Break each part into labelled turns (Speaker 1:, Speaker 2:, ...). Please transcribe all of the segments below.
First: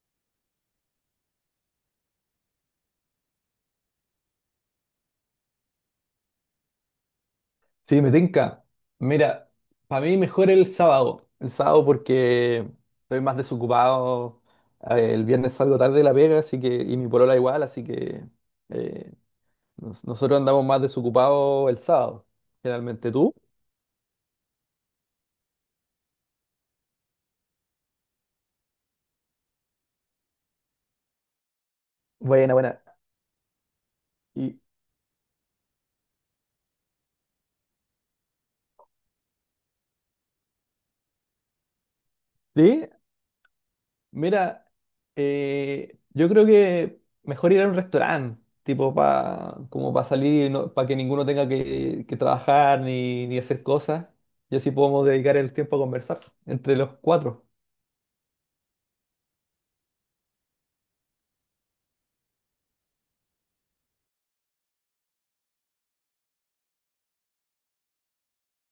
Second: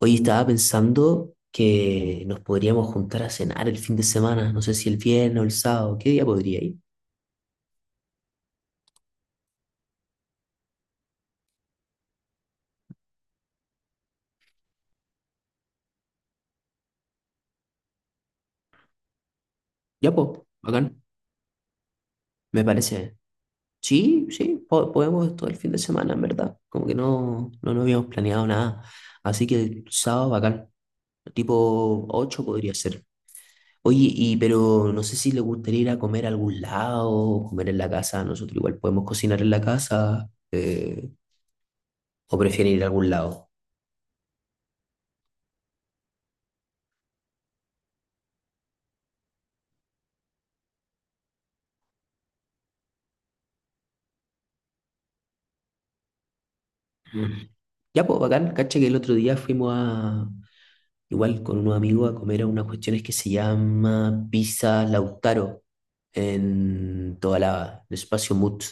Speaker 1: Hoy estaba pensando que nos podríamos juntar a cenar el fin de semana, no sé si el viernes o el sábado, ¿qué día podría ir?
Speaker 2: Sí, me tinca. Mira, para mí mejor el sábado. El sábado porque estoy más desocupado. A ver, el viernes salgo tarde de la pega, así que, y mi polola igual, así que eh,
Speaker 1: Ya,
Speaker 2: nosotros
Speaker 1: pues,
Speaker 2: andamos más
Speaker 1: bacán,
Speaker 2: desocupados el sábado,
Speaker 1: me
Speaker 2: generalmente
Speaker 1: parece.
Speaker 2: tú.
Speaker 1: Sí, sí, podemos todo el fin de semana, en verdad. Como que no habíamos planeado nada. Así que el sábado, bacán, tipo ocho
Speaker 2: Buena,
Speaker 1: podría
Speaker 2: buena.
Speaker 1: ser. Oye, y
Speaker 2: Y,
Speaker 1: pero no sé si le gustaría ir a comer a algún lado, o comer en la casa, nosotros igual podemos cocinar en la casa, o prefieren ir a
Speaker 2: ¿sí?
Speaker 1: algún lado.
Speaker 2: Mira, yo creo que mejor ir a un restaurante, tipo pa, como para salir y no, para que ninguno tenga que trabajar ni hacer cosas. Y así podemos dedicar el tiempo a conversar entre los cuatro.
Speaker 1: Mm. Ya, pues, bacán, cacha que el otro día fuimos a, igual con unos amigos a comer a unas cuestiones que se llama Pizza Lautaro en toda la, el espacio Mut,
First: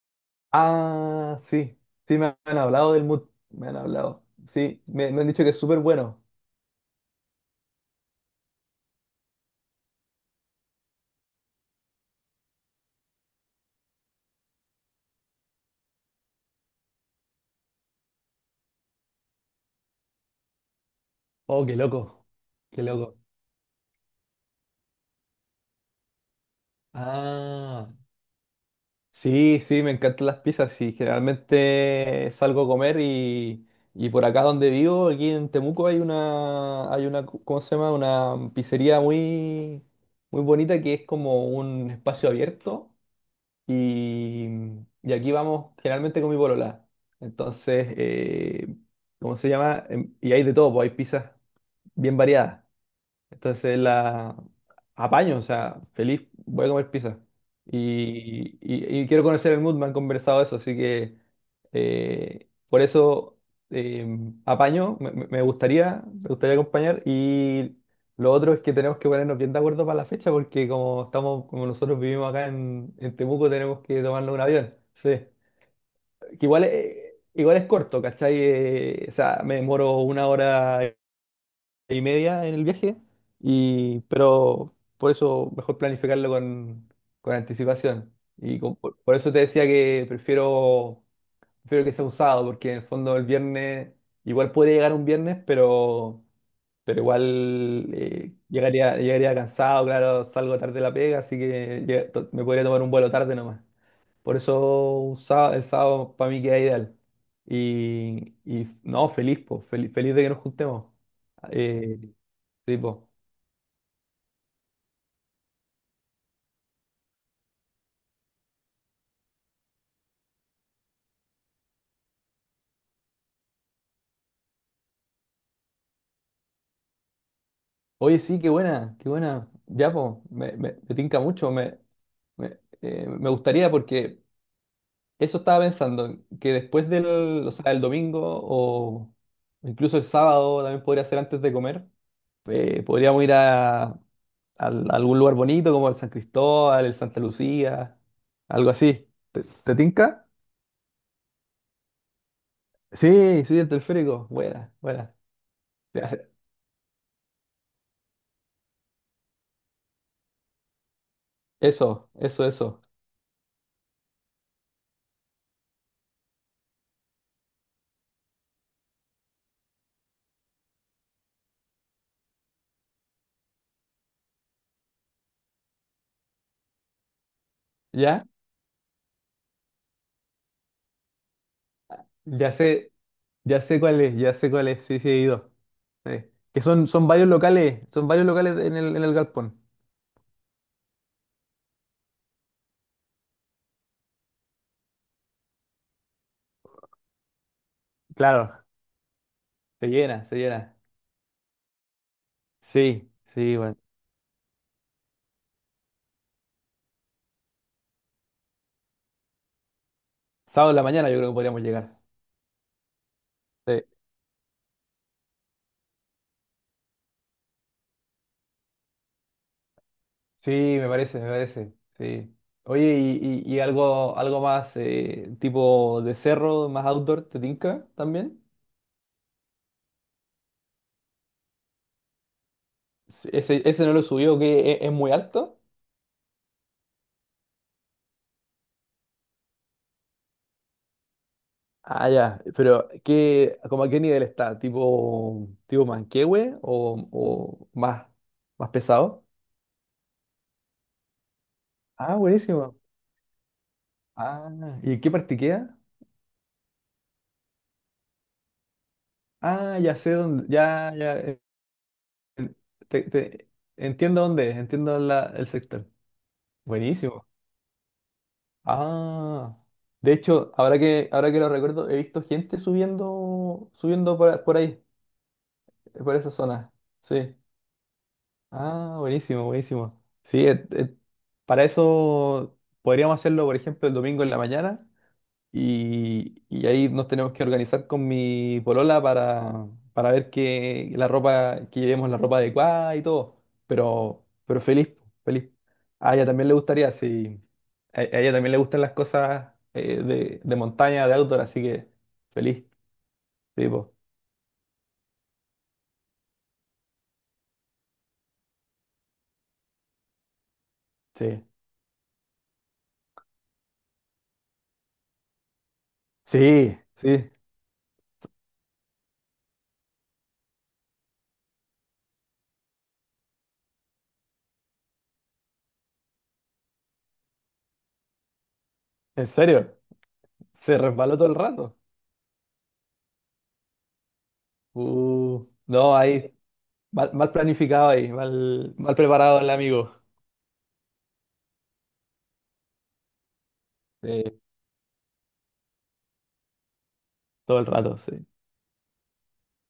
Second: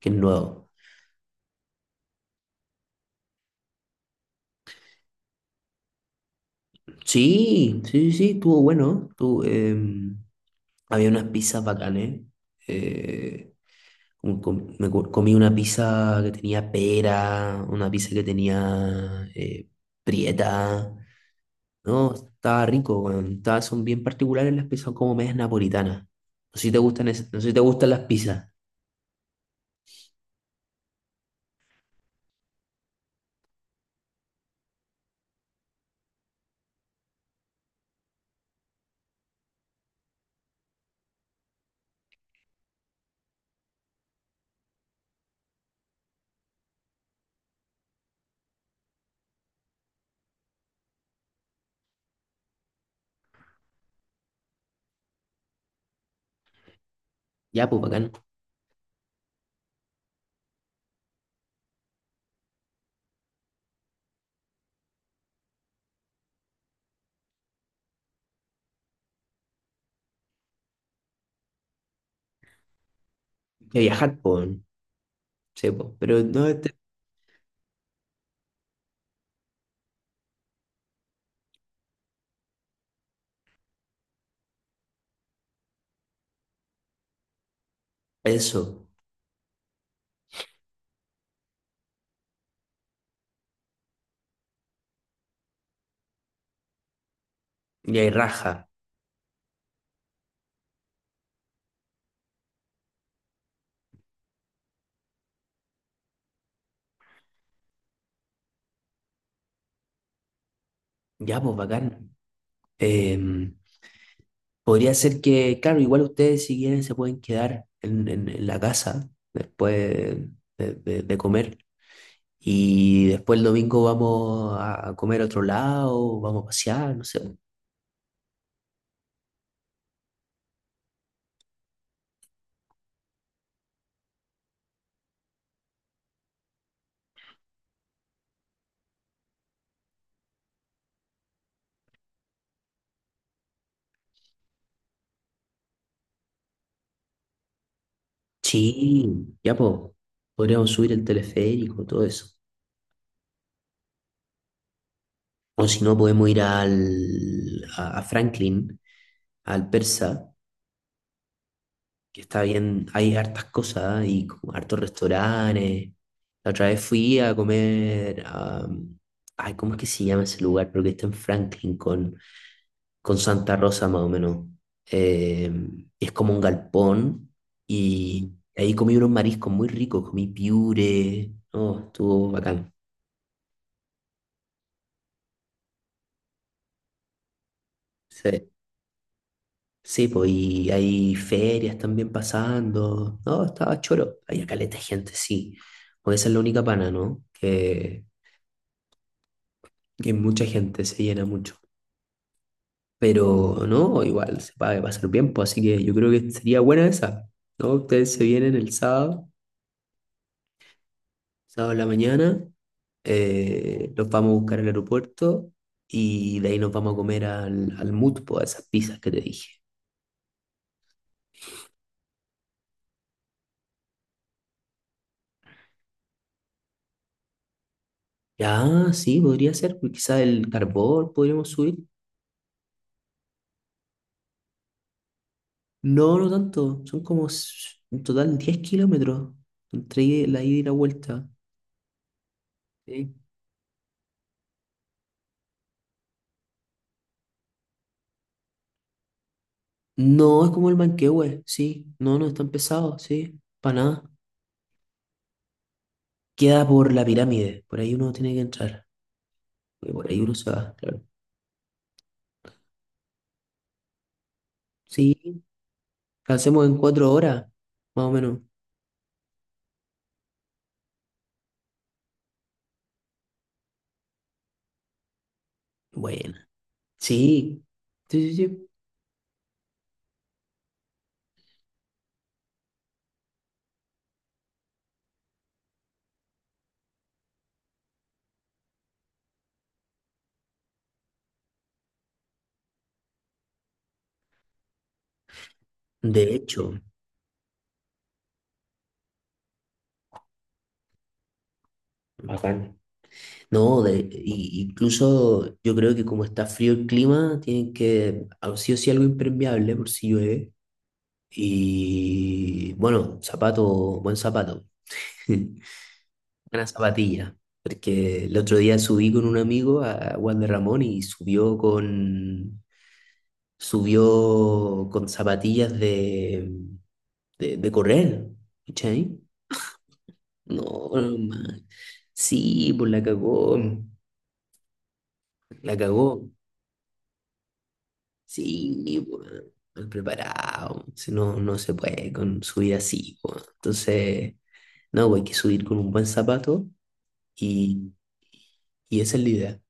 Speaker 1: que es nuevo.
Speaker 2: Ah, sí, sí, me han hablado del mood, me han hablado. Sí, me han dicho que es súper bueno.
Speaker 1: Sí, sí, sí, sí, estuvo bueno. Estuvo, había unas pizzas bacanes. eh, Comí una pizza que tenía pera, una pizza que tenía prieta.
Speaker 2: Oh, qué
Speaker 1: No,
Speaker 2: loco,
Speaker 1: estaba
Speaker 2: qué
Speaker 1: rico,
Speaker 2: loco.
Speaker 1: weón. Estaba- son bien particulares, las pizzas son como medias napolitanas. No sé si te gustan, no sé si te
Speaker 2: Ah,
Speaker 1: gustan las pizzas.
Speaker 2: sí, sí, me encantan las pizzas. Sí, generalmente salgo a comer y por acá donde vivo, aquí en Temuco, hay una, ¿cómo se llama? Una pizzería muy, muy bonita que es como un espacio abierto y, y aquí vamos generalmente con mi polola. Entonces, ¿cómo se llama? Y hay de todo, pues hay pizzas bien variadas. Entonces la apaño, o sea, feliz, voy a comer pizza.
Speaker 1: Ya, pues bacán.
Speaker 2: Y, y quiero conocer el mood, me han conversado eso, así que por eso eh, apaño, me gustaría acompañar. Y lo otro es que tenemos que ponernos bien de acuerdo para la fecha, porque como estamos, como nosotros vivimos acá en Temuco,
Speaker 1: Hay que
Speaker 2: tenemos que
Speaker 1: viajar,
Speaker 2: tomarnos
Speaker 1: pues,
Speaker 2: un
Speaker 1: weón.
Speaker 2: avión. Sí.
Speaker 1: Sí, pues. Pero
Speaker 2: Que
Speaker 1: no
Speaker 2: igual
Speaker 1: este
Speaker 2: es, igual es corto, ¿cachai? O sea, me demoro una hora y media en el viaje, y, pero por eso mejor planificarlo con anticipación.
Speaker 1: eso.
Speaker 2: Por eso te decía que prefiero que sea un sábado, porque en el fondo el viernes, igual puede llegar un viernes, pero igual
Speaker 1: Y hay raja.
Speaker 2: llegaría cansado, claro, salgo tarde de la pega, así que me podría tomar un vuelo tarde nomás. Por eso un sá- el sábado para mí queda ideal. Y no, feliz, po, feliz de que nos juntemos.
Speaker 1: Ya, pues
Speaker 2: Eh,
Speaker 1: bacán.
Speaker 2: Sí, po.
Speaker 1: Em, Podría ser que, claro, igual ustedes si quieren se pueden quedar en la casa de comer. Y después el domingo vamos a comer a otro lado, vamos a pasear, no sé.
Speaker 2: Oye, sí, qué buena, qué buena. Ya, po, me tinca mucho. Me gustaría porque eso estaba pensando, que después o sea, el domingo o incluso el sábado también podría ser antes de comer. Podríamos ir a, al algún lugar bonito como el San Cristóbal, el Santa Lucía, algo así.
Speaker 1: Sí,
Speaker 2: ¿Te,
Speaker 1: ya
Speaker 2: te
Speaker 1: po,
Speaker 2: tinca?
Speaker 1: podríamos subir el teleférico, todo eso.
Speaker 2: Sí, sí, el teleférico. Buena, buena.
Speaker 1: O si no,
Speaker 2: Ya sé.
Speaker 1: podemos ir a Franklin, al Persa,
Speaker 2: Eso,
Speaker 1: que está
Speaker 2: eso, eso.
Speaker 1: bien, hay hartas cosas, ¿eh? Y como hartos restaurantes. La otra vez fui a comer, a, ay, ¿cómo es que se llama ese lugar? Pero que está en Franklin con Santa Rosa, más o menos. Eh, es como un galpón
Speaker 2: ¿Ya?
Speaker 1: y ahí comí unos mariscos muy ricos, comí piure, no, estuvo
Speaker 2: Ya
Speaker 1: bacán.
Speaker 2: sé. Ya sé cuál es, ya sé cuál es, sí, sí he ido. Que son, son varios
Speaker 1: Sí.
Speaker 2: locales en el galpón.
Speaker 1: Sí, pues, y hay ferias también pasando. No, estaba choro. Había caleta de gente, sí. Pues esa es la única pana, ¿no?
Speaker 2: Claro, se
Speaker 1: Que
Speaker 2: llena, se
Speaker 1: mucha
Speaker 2: llena.
Speaker 1: gente, se llena mucho.
Speaker 2: Sí,
Speaker 1: Pero
Speaker 2: sí, bueno.
Speaker 1: no, igual se paga pasar bien, pues, así que yo creo que sería buena esa, ¿no? Ustedes se vienen el sábado,
Speaker 2: Sábado en la mañana yo creo que podríamos
Speaker 1: sábado en la
Speaker 2: llegar.
Speaker 1: mañana,
Speaker 2: Sí,
Speaker 1: los vamos a buscar al aeropuerto y de ahí nos vamos a comer al Mut, po, a esas pizzas que te dije.
Speaker 2: sí, me parece, sí. Oye, y, y algo, algo más tipo de cerro, más outdoor, ¿te tinca también?
Speaker 1: Ya, sí, podría ser, pues, quizá el carbón podríamos subir.
Speaker 2: Sí, ese no lo subió que es muy alto.
Speaker 1: No, no tanto. Son como en total 10 kilómetros entre la ida y la vuelta.
Speaker 2: Ah, ya, pero
Speaker 1: Sí.
Speaker 2: ¿qué, como a qué nivel está? ¿Tipo, tipo Manquehue o más, más pesado?
Speaker 1: No, es como el Manquehue, sí.
Speaker 2: Ah,
Speaker 1: No, no es tan
Speaker 2: buenísimo.
Speaker 1: pesado, sí. Para nada.
Speaker 2: Ah, ¿y en qué parte queda?
Speaker 1: Queda por la pirámide. Por ahí uno tiene que entrar.
Speaker 2: Ah,
Speaker 1: Y
Speaker 2: ya
Speaker 1: por
Speaker 2: sé
Speaker 1: ahí uno
Speaker 2: dónde,
Speaker 1: se va,
Speaker 2: ya,
Speaker 1: claro.
Speaker 2: ya, te- te- entiendo dónde es, entiendo
Speaker 1: Sí.
Speaker 2: el sector.
Speaker 1: Lo hacemos en cuatro
Speaker 2: Buenísimo.
Speaker 1: horas, más o menos.
Speaker 2: Ah, de hecho, ahora que lo recuerdo, he visto gente subiendo, subiendo por ahí, por esa
Speaker 1: Bueno.
Speaker 2: zona. Sí.
Speaker 1: Sí. Sí, sí, sí.
Speaker 2: Ah, buenísimo, buenísimo. Sí, para eso podríamos hacerlo, por ejemplo, el domingo en la mañana y ahí nos tenemos que organizar con mi polola para ver que la ropa, que llevemos la ropa adecuada y todo. Pero feliz, feliz. A ella
Speaker 1: De
Speaker 2: también le
Speaker 1: hecho.
Speaker 2: gustaría, sí. A ella también le gustan las cosas de montaña, de outdoor, así que feliz,
Speaker 1: Bacán. No,
Speaker 2: tipo.
Speaker 1: incluso yo creo que como está frío el clima, tienen que, ah, sí o sí, algo impermeable por si llueve.
Speaker 2: Sí.
Speaker 1: Y bueno, zapato, buen zapato, buena
Speaker 2: Sí, sí, sí,
Speaker 1: zapatilla. Porque el otro día subí con un amigo a Juan de Ramón y subió con zapatillas de correr. ¿Cachai?
Speaker 2: en serio. Se
Speaker 1: No,
Speaker 2: resbaló todo el
Speaker 1: man.
Speaker 2: rato.
Speaker 1: Sí, pues la cagó, la
Speaker 2: No,
Speaker 1: cagó.
Speaker 2: ahí, mal, mal planificado ahí, mal, mal
Speaker 1: Sí,
Speaker 2: preparado
Speaker 1: pues,
Speaker 2: el
Speaker 1: mal
Speaker 2: amigo,
Speaker 1: preparado. Si no, no se puede con subir así, pues. Entonces,
Speaker 2: eh,
Speaker 1: no, pues, hay que subir con un buen zapato.
Speaker 2: todo el
Speaker 1: Y,
Speaker 2: rato, sí.
Speaker 1: y esa es la idea.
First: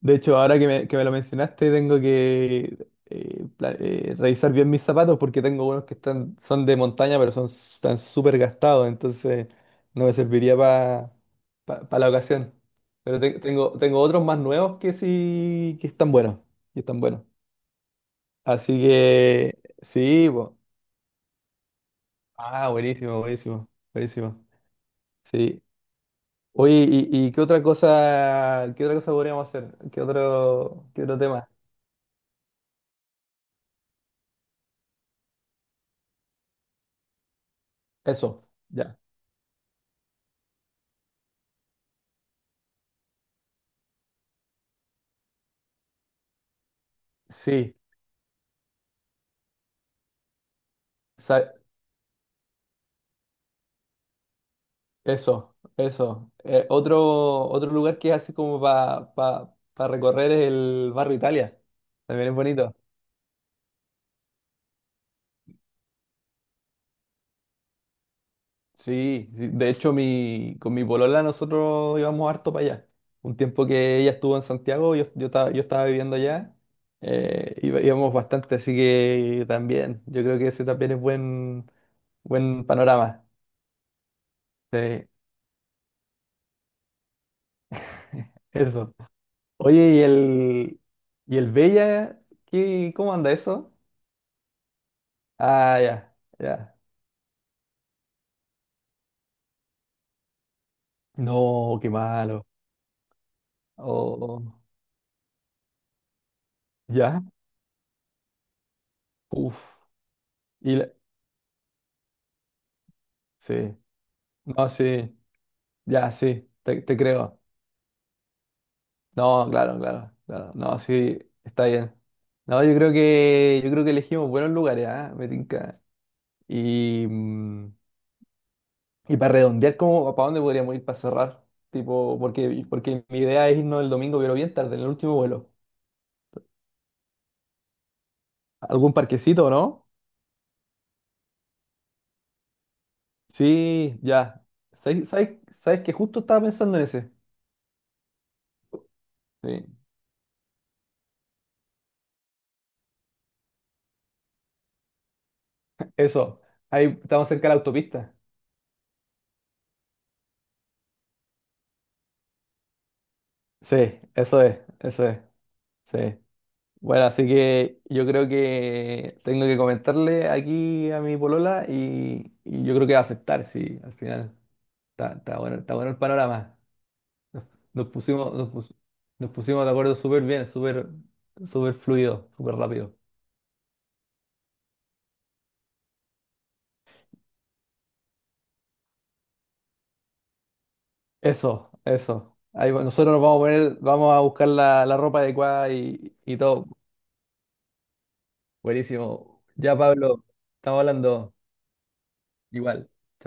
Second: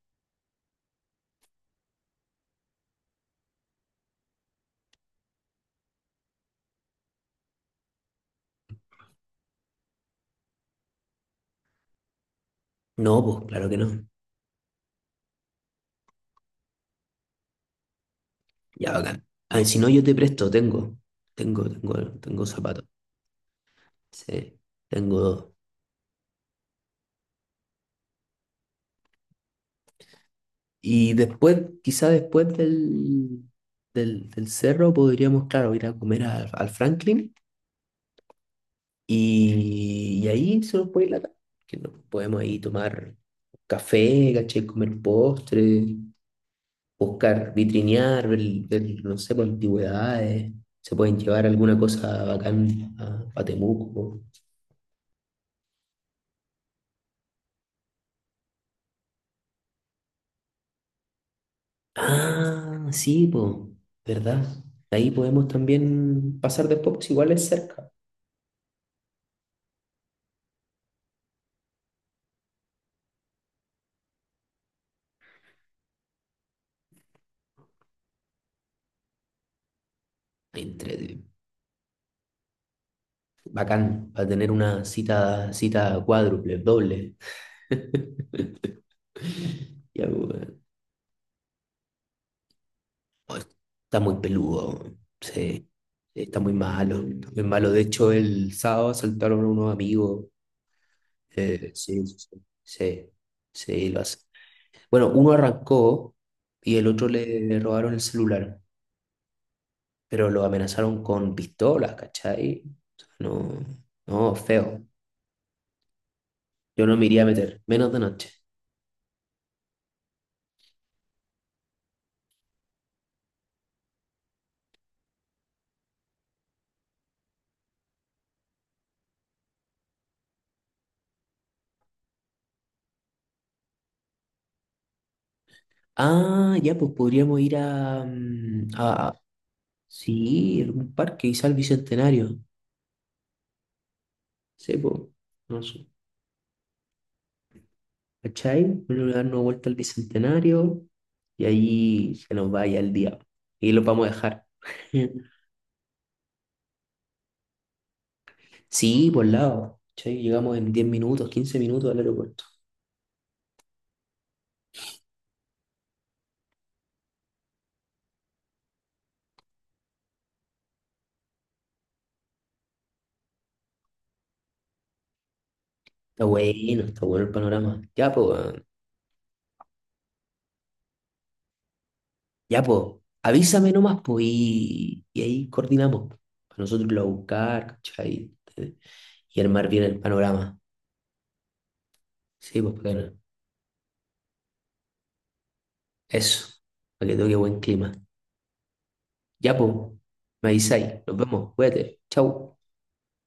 Speaker 2: De hecho, ahora que me lo mencionaste, tengo que revisar bien mis zapatos porque tengo unos que están, son de montaña, pero son, están súper gastados, entonces no me serviría para la ocasión.
Speaker 1: No, pues claro que
Speaker 2: Tengo, tengo
Speaker 1: no.
Speaker 2: otros más nuevos que sí, que están buenos, que están buenos. Así
Speaker 1: Ya bacán. A
Speaker 2: que,
Speaker 1: ver, si no, yo te
Speaker 2: sí,
Speaker 1: presto,
Speaker 2: po.
Speaker 1: tengo. Tengo
Speaker 2: Ah,
Speaker 1: zapatos.
Speaker 2: buenísimo, buenísimo, buenísimo.
Speaker 1: Sí, tengo dos.
Speaker 2: Sí, oye, y- qué otra cosa podríamos hacer. Qué
Speaker 1: Y
Speaker 2: otro tema?
Speaker 1: después, quizá después del cerro, podríamos, claro, ir a comer al Franklin
Speaker 2: Eso, ya.
Speaker 1: y ahí se nos puede ir la tarde, que nos podemos ahí tomar café, caché, comer postre, buscar,
Speaker 2: Sí,
Speaker 1: vitrinear, ver, no sé, pues, antigüedades. Se pueden llevar
Speaker 2: sa-
Speaker 1: alguna cosa bacán a Temuco.
Speaker 2: eso, eso. Otro, otro lugar que es así como para recorrer es el barrio Italia. También es bonito.
Speaker 1: Ah, sí, po, ¿verdad? Ahí podemos también pasar después, pues igual es cerca.
Speaker 2: Sí, sí, de hecho mi, con mi polola nosotros íbamos harto para allá. Un tiempo que ella estuvo en Santiago, yo estaba viviendo allá, íbamos bastante, así que también, yo creo que ese también
Speaker 1: Entre,
Speaker 2: es buen, buen panorama.
Speaker 1: bacán, para tener una
Speaker 2: Sí,
Speaker 1: cita, cita cuádruple, doble.
Speaker 2: eso. Oye,
Speaker 1: Ya, weón.
Speaker 2: y el Bella? ¿Qué, cómo anda
Speaker 1: Oh,
Speaker 2: eso?
Speaker 1: está muy peludo, weón, sí.
Speaker 2: Ah, ya,
Speaker 1: Está muy
Speaker 2: ya.
Speaker 1: malo, está muy malo. De hecho, el sábado asaltaron a unos amigos.
Speaker 2: No, qué
Speaker 1: Sí, sí, sí,
Speaker 2: malo.
Speaker 1: sí, sí,
Speaker 2: Oh,
Speaker 1: bueno, uno arrancó y el otro
Speaker 2: ya,
Speaker 1: le robaron el celular,
Speaker 2: uf.
Speaker 1: pero lo
Speaker 2: Y la-
Speaker 1: amenazaron con pistolas, ¿cachai? O sea, no,
Speaker 2: sí,
Speaker 1: no,
Speaker 2: no,
Speaker 1: feo.
Speaker 2: sí, ya, sí, te,
Speaker 1: Yo no
Speaker 2: te
Speaker 1: me iría a
Speaker 2: creo.
Speaker 1: meter, menos de noche.
Speaker 2: No, claro, claro, claro. No, sí, está bien. No, yo creo que elegimos buenos lugares, ¿ah? Me tinca. Y, mm, y para redondear, ¿cómo, para dónde podríamos ir para cerrar? Tipo, porque, porque mi idea es irnos el domingo, pero bien tarde, en el último vuelo.
Speaker 1: Ah, ya, pues podríamos ir a, mm,
Speaker 2: ¿Algún
Speaker 1: a
Speaker 2: parquecito, no?
Speaker 1: sí, algún parque, quizá al Bicentenario.
Speaker 2: Sí, ya.
Speaker 1: Sí, pues,
Speaker 2: ¿Sabes, sabes,
Speaker 1: no
Speaker 2: sabes
Speaker 1: sé.
Speaker 2: que justo estaba pensando en ese?
Speaker 1: ¿Cachai? Vamos a darnos
Speaker 2: Sí.
Speaker 1: vuelta al Bicentenario y ahí se nos vaya el día. Y lo vamos a dejar.
Speaker 2: Eso. Ahí estamos cerca de la autopista.
Speaker 1: Sí, por lado. ¿Cachai? Llegamos en 10 minutos, 15 minutos al aeropuerto.
Speaker 2: Sí, eso es, eso es. Sí. Bueno, así que yo creo que tengo que comentarle aquí a mi polola y yo creo que va a aceptar, sí, al final. Está, está bueno el panorama.
Speaker 1: Está bueno el panorama.
Speaker 2: Nos pusimos, nos pus- nos pusimos de acuerdo súper bien, súper, súper fluido, súper
Speaker 1: Ya, pues,
Speaker 2: rápido.
Speaker 1: avísame nomás, pues, y ahí coordinamos. Para nosotros irlo a buscar, ¿cachai? Eh, Y armar bien el panorama.
Speaker 2: Eso, eso.
Speaker 1: Sí, pues,
Speaker 2: Nosotros
Speaker 1: bacana.
Speaker 2: nos vamos a poner, vamos a buscar la, la ropa adecuada y
Speaker 1: Eso,
Speaker 2: todo.
Speaker 1: para que toque buen clima.
Speaker 2: Buenísimo.
Speaker 1: Ya, pues,
Speaker 2: Ya, Pablo,
Speaker 1: me
Speaker 2: estamos
Speaker 1: avisáis. Nos
Speaker 2: hablando
Speaker 1: vemos, cuídate. Chau.
Speaker 2: igual.